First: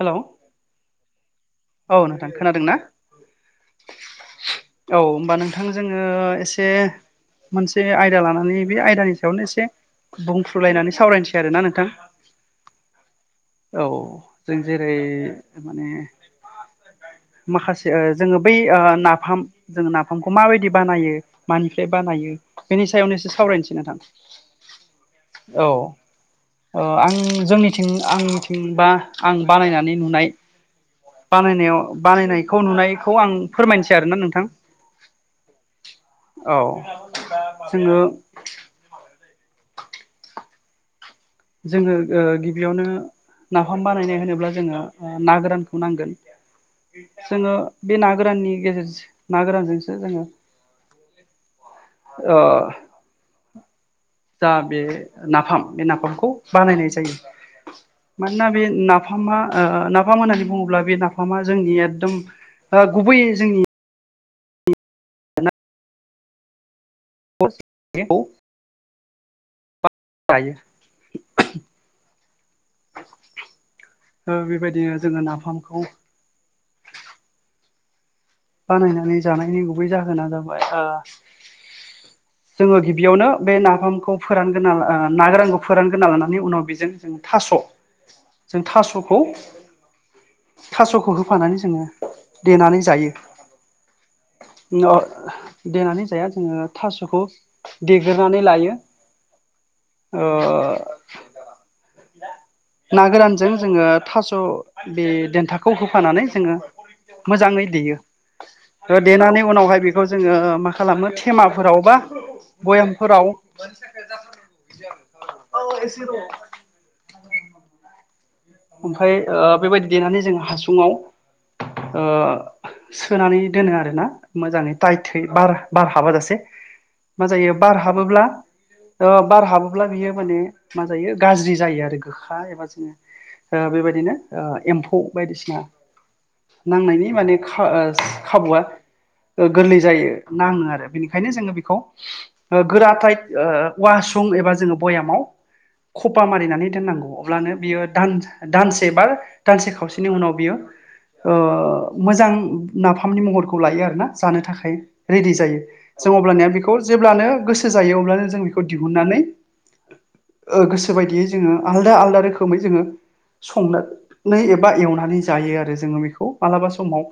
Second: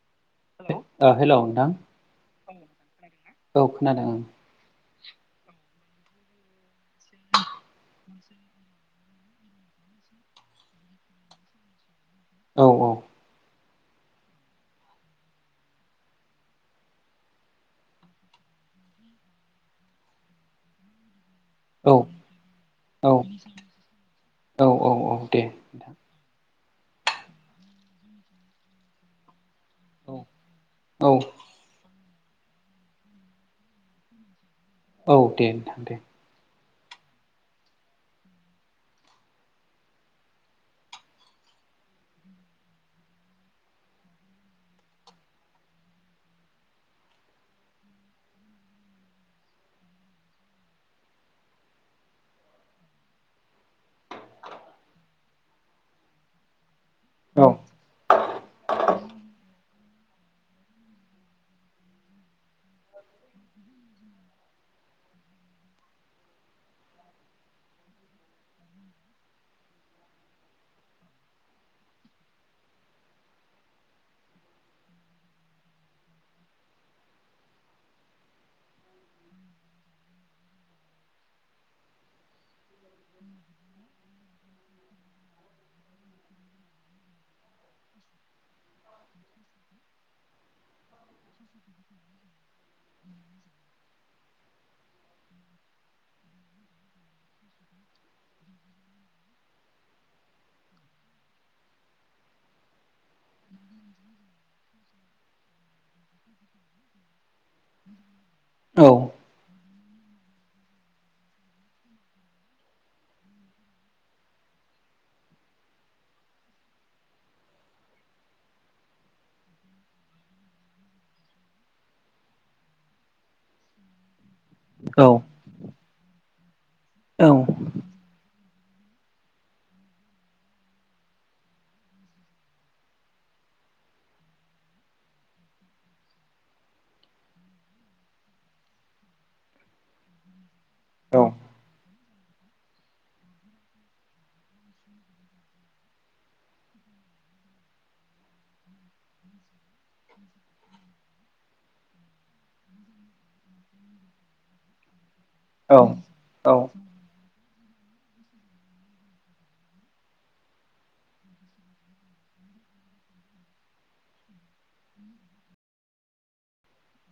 Hello hello नोंथां औ नोंथां खोनादोंना औ खोनादों औ होमबा नोंथां जोङो एसे मोनसे आयदा लानानै बे आयदानि सा सायावनो एसे बुंफ्रुलायनानै सावरायनोसै आरो ना नोंथां औ औ औ जों जेरै माने माखासे ओ जोङो बै नाफाम जों नाफामखौ माबायदि बानायो औ मानिफ्राय बानायो बेनि औ सायावनो एसे सावरायनोसै नोंथां औ औ दे औ ओ जोंनिथिं आंनिथिंबा आं बानायनानै नुनाय औ बानायनायाव बानायनायखौ नुनायखौ आं फोरमायसै आरोना नोंथां औ दे नोंथां दे औ जोङो जोङो गिबिआवनो नाफाम बानायनो होनोब्ला जोङो ना गोरानखौ नांगोन जोङो बे ना गोराननि गेजेरजों ना गोरानजोंसो जोङो ओ जा बे नाफाम बे नाफामखौ बानायनाय जा औ जायो मानोना बे नाफामा नाफाम होननानै बुङोब्ला बे नाफामा जोंनि एथदम ओ गुबै जोंनि औ [inaudible] जयो उम ओ बेबायदिनो जोङो नाफामखौ बानायनानै जानायनि गुबै जाहोना जाबाय ओ जोङो गिबियावनो बे नाफामखौ फोरानगोना ओ ना गोरानखौ फोरानग्रोना लानानै उनाव बेजों जों थास' जों थास'खौ थास'खौ होफानानै जोङो देनानै जायो। अ देनानै जाया जोङो थास'खौ देग्रोननानै लायो। ओ [unintelligible] ना गोरानजों जोङो थास' बे देन्थाखौ होफानानै जोङो मोजाङै देयो। औ ओ देनानै उनावहाय बे बेखौ जोङो मा खालामो थेमाफोराव बा भयामफोराव औ एसे र'। ओमफाय ओ बेबायदि देनानै जों हासुङाव ओ सोनानै दोनो आरोना मोजाङै औ टाइथहै बार बार हाबाजासे, औ मा जायो बार हाबोब्ला ओ बार हाबोब्ला बियो माने मा जायो गाज्रि जायो आरो गोखा एबा जोङो ओ बेबायदिनो ओ एम्फौ बायदिसिना नांनायनि माने खाबुआ गोरलै जायो नाङो आरो। बेनिखायनो जोङो बेखौ ओ गोरा थाइट औवासुं एबा जोङो बयामाव खपा मारिनानै दोननांगौ अब्लानो बियो दान दानसे बा दानसे खावसेनि उनाव बियो मोजां नाफामनि महरखौ लायो आरोना जानो थाखाय रेडि जायो। औ जों अब्लनिया औ बेखौ जेब्लानो गोसो जायो अब्लानो जों बेखौ दिहुननानै गोसो बायदियै जोङो आलदा आलादा रोखोमै जोङो संनानै एबा एवनानै जायो आरो जोङो बेखौ मालाबा समाव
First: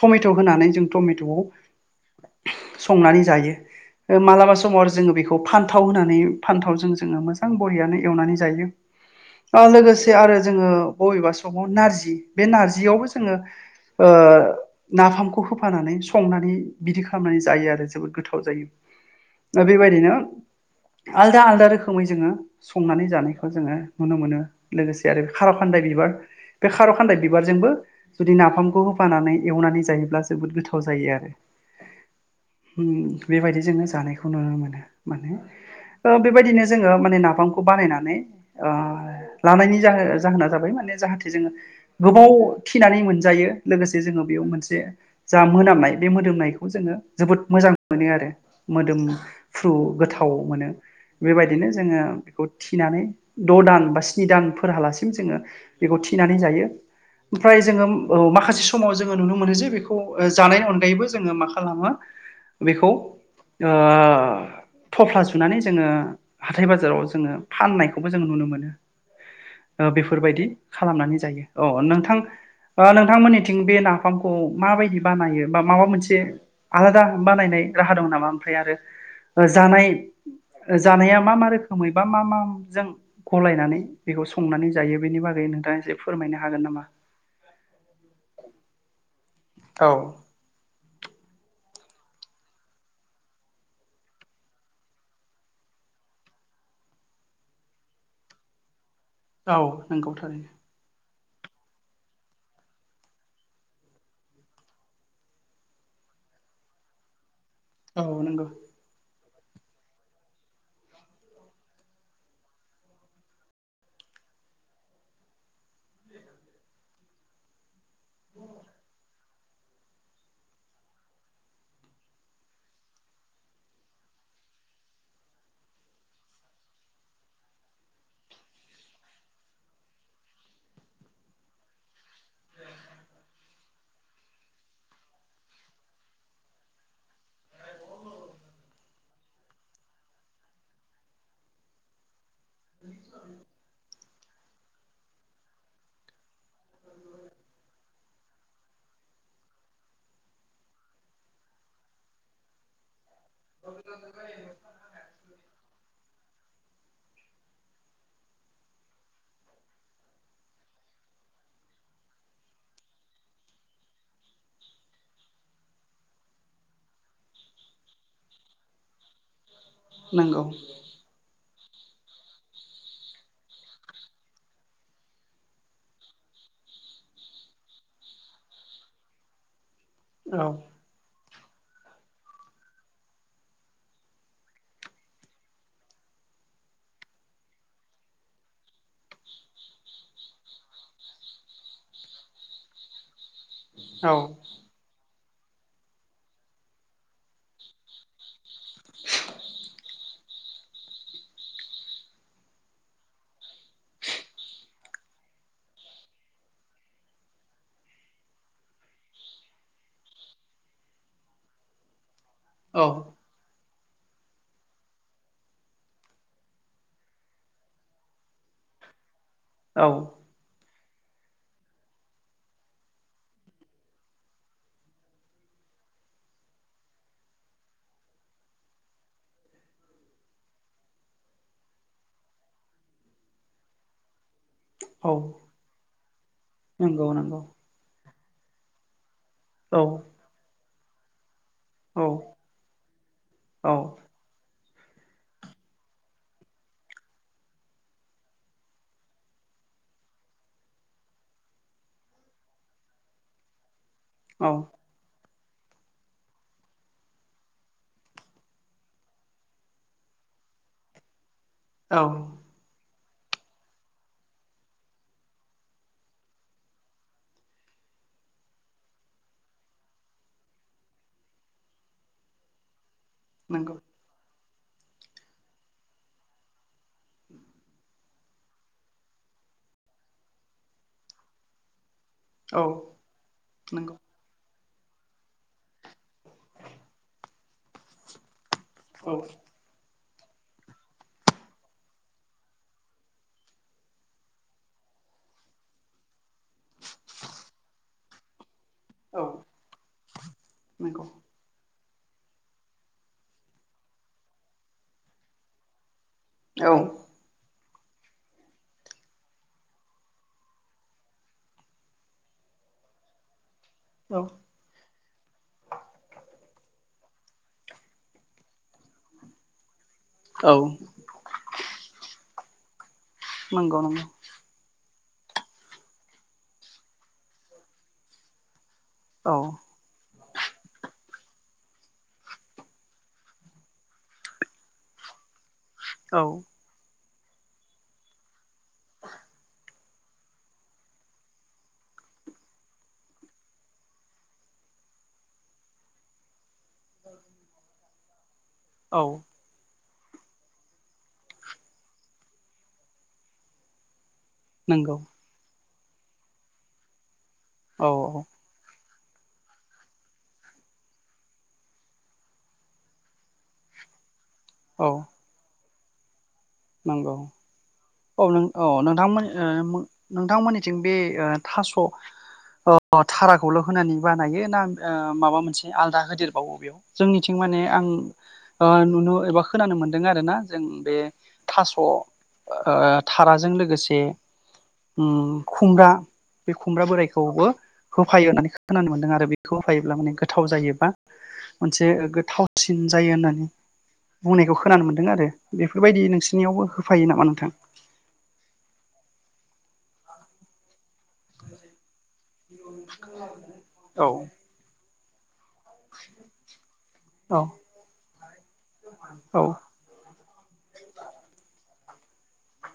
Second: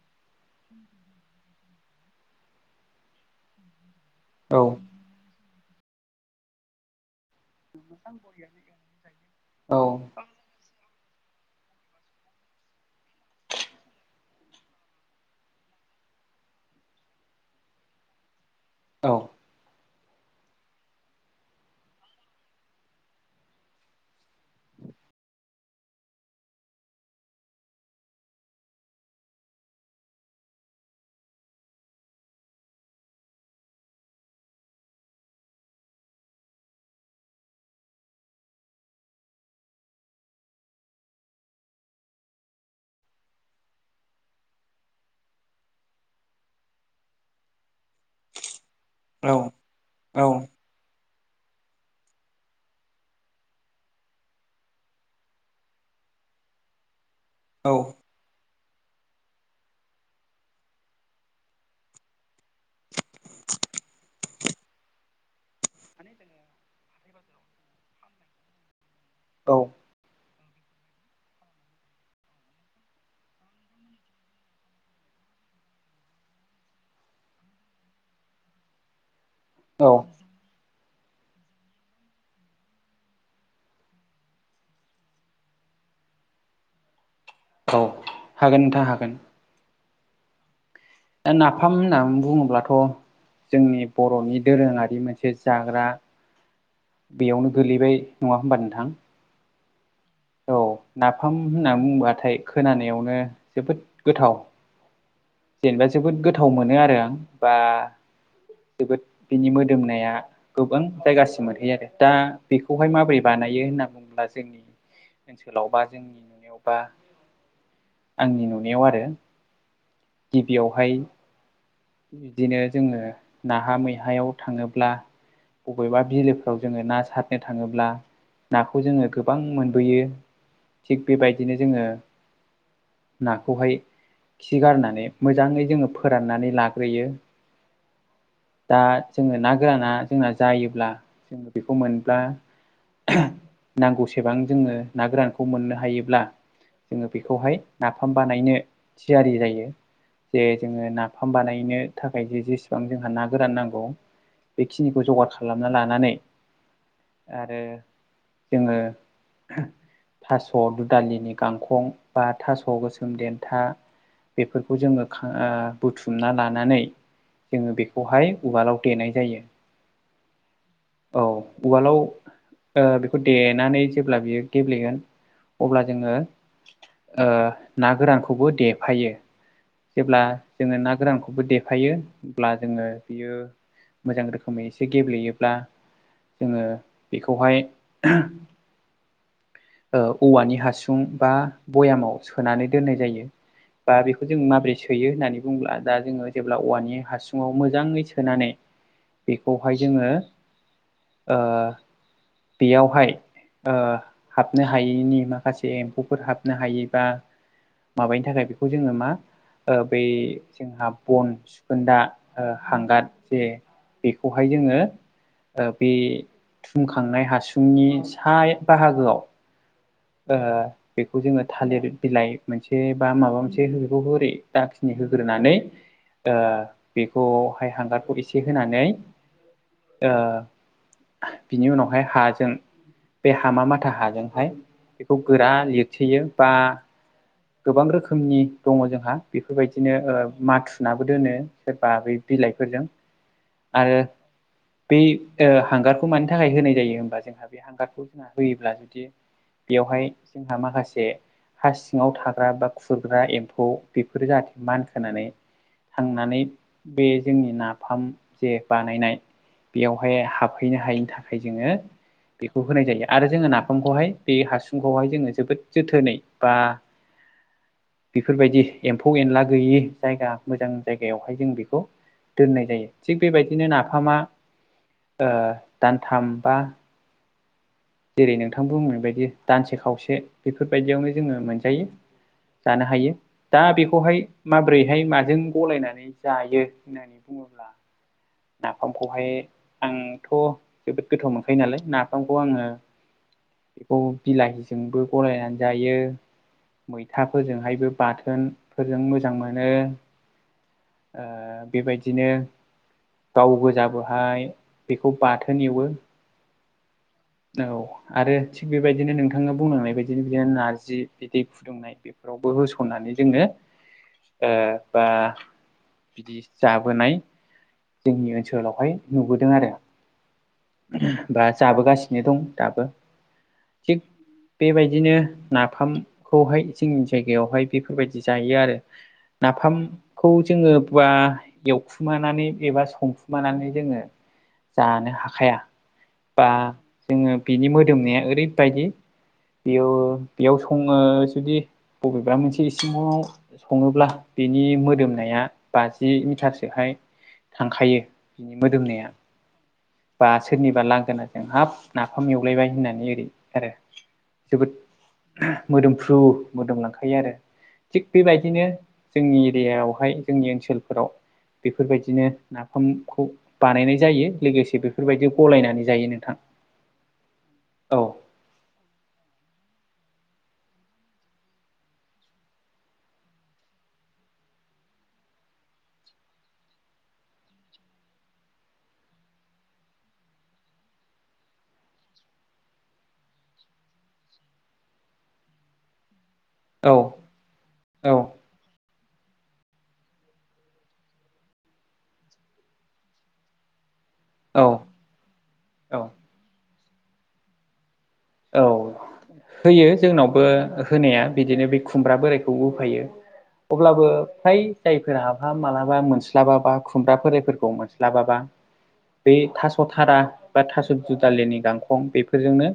टमेट' होनानै जों टमेट'खौ संनानै जायो। ओ मालाबा समाव आरो जोङो बेखौ फान्थाव होनानै फान्थाव जों जोङो मोजां बरियनो एवनानै जायो। ओ लोगोसे आरो जोङो बबेबा समाव नारजि, बे नारजियावबो जोङो नाफामखौ होफानानै संनानै बिदि खालामनानै जायो आरो जोबोद गोथाव जायो। ओ बेबायदि नो आलदा आलदा रोखोमै जोङो संनानै जानायखौ जोङो नुनो मोनो लोगोसे खार' खान्दाय बिबार बे खार' खान्दाय बिबारजोंबो जुदि नाफामखौ होफानानै एवनानै जायोब्ला जोबोद गोथाव जायो आरो। बेबायदि जोङो जानायखौ नुनो मोनो माने ओ बेबायदिनो जोङो माने नाफामखौ बानायनानै लानायनि जाहो-जाहोना जाबाय माने जाहाथे जोङो गोबाव थिनानै मोनजायो लोगोसे जोङो बेयाव मोनसे जा मोनामनाय बे मोदोमनायखौ जोङो जोबोद मोजां मोनो आरो। मोदोमफ्रु गोथाव मोनो। बेबायदिनो जोङो बेखौ थिनानै द' दान बा स्नि दान फोरहाालासिम जोङो बेखौ थिनानै जायो। ओमफ्राय जोङो औ माखासे समाव जोङो नुनो मोनो जे बेखौ जानायनि अनगायैबो जोङो मा खालामो बेखौ थफ्ला सुनानै जोङो हाथाय बाजाराव जोङो फाननायखौबो जों नुनो मोनो। औ। बेफोरबायदि खालामनानै जायो। अ नोंथां ओ नोंथांमोननिथिं बे नाफामखौ माबायदि बानायो बा माबा मोनसे आलादा बानायनाय राहा दं नामा ओमफ्राय आरो? जानाय जानाया मा मा रोखोमै बा मा माजों गलायनानै बेखौ संनानै जायो बेनि बागै नोंथाङा एसे फोरमायनो हागोन नामा? औ हागोन नोंथां हागोन। औ नाफाम होनना बुङोब्लाथ' जोंनि बर'नि दोरोङारि मोनसे जाग्रा बेयावनो गोलैबाय नङा होनबा नोंथां? औ नंगौ थारैनो। औ नाफाम होनना बुंबाथाय खोनानायावनो जोबोद गोथाव जेनेबा जोबोद गोथाव मोनो आरो आं बा औ नोंगौ जोबोद बिनि मोदोमनाया गोबां जायगासिम मोनहैयो आरो दा बेखौहाय माबोरै बानायो होनना बुङोब्ला जोंनि ओनसोलावबा जोंनि नुनायावबा आंनि नुनायाव आरो गिबियावहाय बिदिनो जोङो नाहा मैहायाव थाङोब्ला बबेबा बिलोफ्राव जोङो ना सारनो थाङोब्ला नाखौ जोङो गोबां मोनबोयो थिग बेबायदिनो जोङो नाखौहाय खि गारनानै मोजाङै जोङो फोराननानै ला ग्रोयो। दा जोङो ना गोराना जोंना जायोब्ला बेखौ मोनब्ला नांगौ सेबां जोङो ना गोरानखौ मोननो हायोब्ला जोङो बेखौहाय ना फाम बानायनो थियारि जायो जे जोङो नाफाम बानायनो थाखाय जे जेसे बां जोंहा ना गोरान नांगौ बेखिनिखौ जगार खालामना लानानै आरो जोङो थास' दुदालिनि गांखं बा थास' गोसोम देन्था बेफोरखौ जोङो ओ बुथुमना ला नानै जोङो बेखौहाय उवालाव देनाय जायो। नोंगौ औ उवालाव ओ बेखो देनानै जेब्ला बियो गेब्लेगोन अब्ला जोङो ओ ना गोरानखौबो देफायो जेब्ला औ जोङो ना गोरान खौबो देफायो अब्ला जोङो बियो मोजां रोखोमै एसे गेब्लेयोब्ला जोङो बेखौहाय ओ औवानि हासुं बा भयामाव सोनानै दोननाय जायो। बा बेखौ जों माबरै सोयो होननानै बुंङोब्ला दा जोङो जेब्ला औवानि हासुङाव मोजाङै सोनानै बेखौहाय जोङो ओ बेयावहाय ओ हाबनो हायैनि माखासे एम्फौफोर हाबनो हायै बा माबानि थाखाय बेखौ जोङो मा ओ बै जोंहा बन सुखोनदा ओ हांगाद औ जे बेखौहाय जोङो बे थुमखांनाय हासुंनि सा बाहागोआव औ ओ बेखौ जोङो थालिर बिलाइ मोनसे बा माबा मोनसे बेखौ हरै दाखिनि होग्रोनानै ओ बेखौहाय हांगारखौ एसे होनानै ओ बिनि उनावहाय हाजों बे हामा माथा हाजोंहाय बेखौ गोरा लिरथेयो बा नोंगौ नोंगौ गोबां रोखोमनि दङ जोंहा औ बेफोरबायदिनो ओ माथुुनाबो दोनो सोरबा औ बे बिलाइफोरजों औ आरो बै ओ हांगारखौ मानि थाखाय होनाय जायो होनबा जोंहा बे हांगारखौ जोंहा होयोब्ला बिदि बेवहाय जोंहा माखासे हास सिङाव थाग्रा बा खुरग्रा एम्फौ बेफोर औ जाहाथे मा होनानै थांनानै बे जोंनि नाफाम जे बानायनाय बेयावहाय हाबहैनो हायैनि थाखाय जोङो औ। बेखौ होनाय जायो आरो जोङो नाफामखौहाय बे हासुंखौहाय जोङो जोबोद जोथोनै बा बेफोरबायदि एम्फौ एनला गैयि जायगा मोजां जायगायावहाय जों बेखौ दोननाय जायो। थिग बेबायदिनो नंगौ नाफामा दानथाम बा उम। जेरै नोंथां बुंनाय बायदि दानसे खावसे बेफोरबायदियावनो जोङो मोनजायो औ जानो हायो दा नंगौ बेखौहाय माबोरैहाय माजों गलायनानै जायो होननानै बुङोब्ला औ नाफामखौहाय आंथ' जोबोद गोथाव मोनखायो नालाय नाफामखौ आङो बेखौ बिलाहिजोंबो गनायनानै जायो मैथाफोरजोंहायबो बाथोनफोरजों औ मोजां मोनो नंगौ ओ बेबायदिनो गाव गोजाबोहाय बेखौ बाथोन एवो औ। औ आरो थिग बेबायदिनो नोंथाङा बुंनांनाय बायदिनो बिदिनो नारजि बिदै फुदुंनाय बेफोरावबो होस'नानै जोङो औ। ओ बा बिदि जाबोनाय जोंनि ओनसोलावहाय नुबोदों आरो औ। बा जाबोगासिनो दं दाबो। नोंगौ। थिग बेबायदिनो नाफामखौहाय जोंनि जायगायावहाय बेफोरबायदि जायो आरो। औ नाफाम खौ जोङो बा एवखुमानानै एबा संखुमानानै जोङो जानो हाखाया। औ। बा जोङो बिनि मोदोमनाया ओरैबायदि बेयाव बेयाव सङो जुदि बबेबा मोनसे इसिङाव सङोब्ला बिनि मोदोमनाया बाजि मिटारसोहाय थांखायो बिनि औ मोदोमनाया बा सोरनिबा लांगोनाजों हाब नाफाम एवलायबाय होननानै ओरै आरो। नंगौ जोबोद मोदोमफ्रु मोदोमलांखायो आरो। औ थिग बेबायदिनो जोंनि एरियाायावहाय जोंनि ओनसोलफोराव बेफोरबायदिनो नाफामखौ बानायनाय जायो लोगोसे औ बेफोरबायदि गलायनानै जायो नोंथां। नंगौ औ नों अ नोंथांमोन नोंथांमोननिथिं बे थास' अ धाराखौल' होनानै बानायो ना माबा मोनसे आलदा होदेरबावो बेयाव? जोंनिथिं माने आं ओ नुनो एबा खोनानो मोन्दों आरो ना जों बे थास' ओ थाराजों लोगोसे उम खुंग्रा बे खुमब्रा औ बोरायखौबो औ होफायो होननानै खोनानो मोनदों आरो बेखौ होफायोब्ला माने गोथाव जायोबा मोनसे गोथावसिन जायो होननानै। बुंनायखौ औ खोनानो मोन्दों आरो औ बेफोरबायदि नोंसिनियावबो होफायो नामा नोंथां? औ होयो जोंनावबो। होनाया बिदिनो बे खुमब्रा बोराइखौ होफायो अब्लाबो औ फ्राय जायफोरा मालाबा मोनस्लाबाबा खुमब्रा औ बोरायफोरखौ मोनस्लाबाबा बे औ थास थारा बा थास' दुदालिनि गांखं बेफोरजोंनो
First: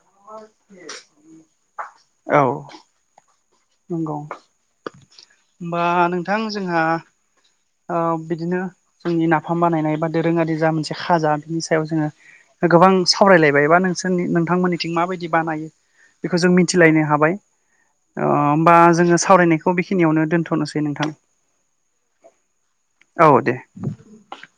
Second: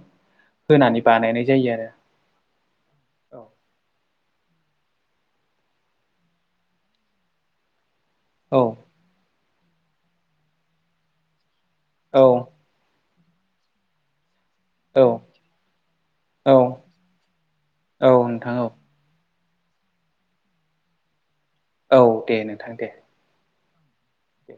औ होनानै बानायनाय जायो आरो औ [unintelligible] होनबा नोंथां जोंहा बिदिनो औ जोंनि नाफाम बानायनाय बा दोरोङारि जा मोनसे खाजा बिनि सायाव जोङो औ गोबां सावरायलायबाय बा नोंसोरनि नोंथांमोननिथिं औ माबायदि बानायो बेखौ जों औ मिथिलायनो हाबाय औ नोंथां औ होमबा जोङो सावरायनायखौ बेखिनियावनो दोनथ'नोसै नोंथां औ दे नोंथां दे औ दे दे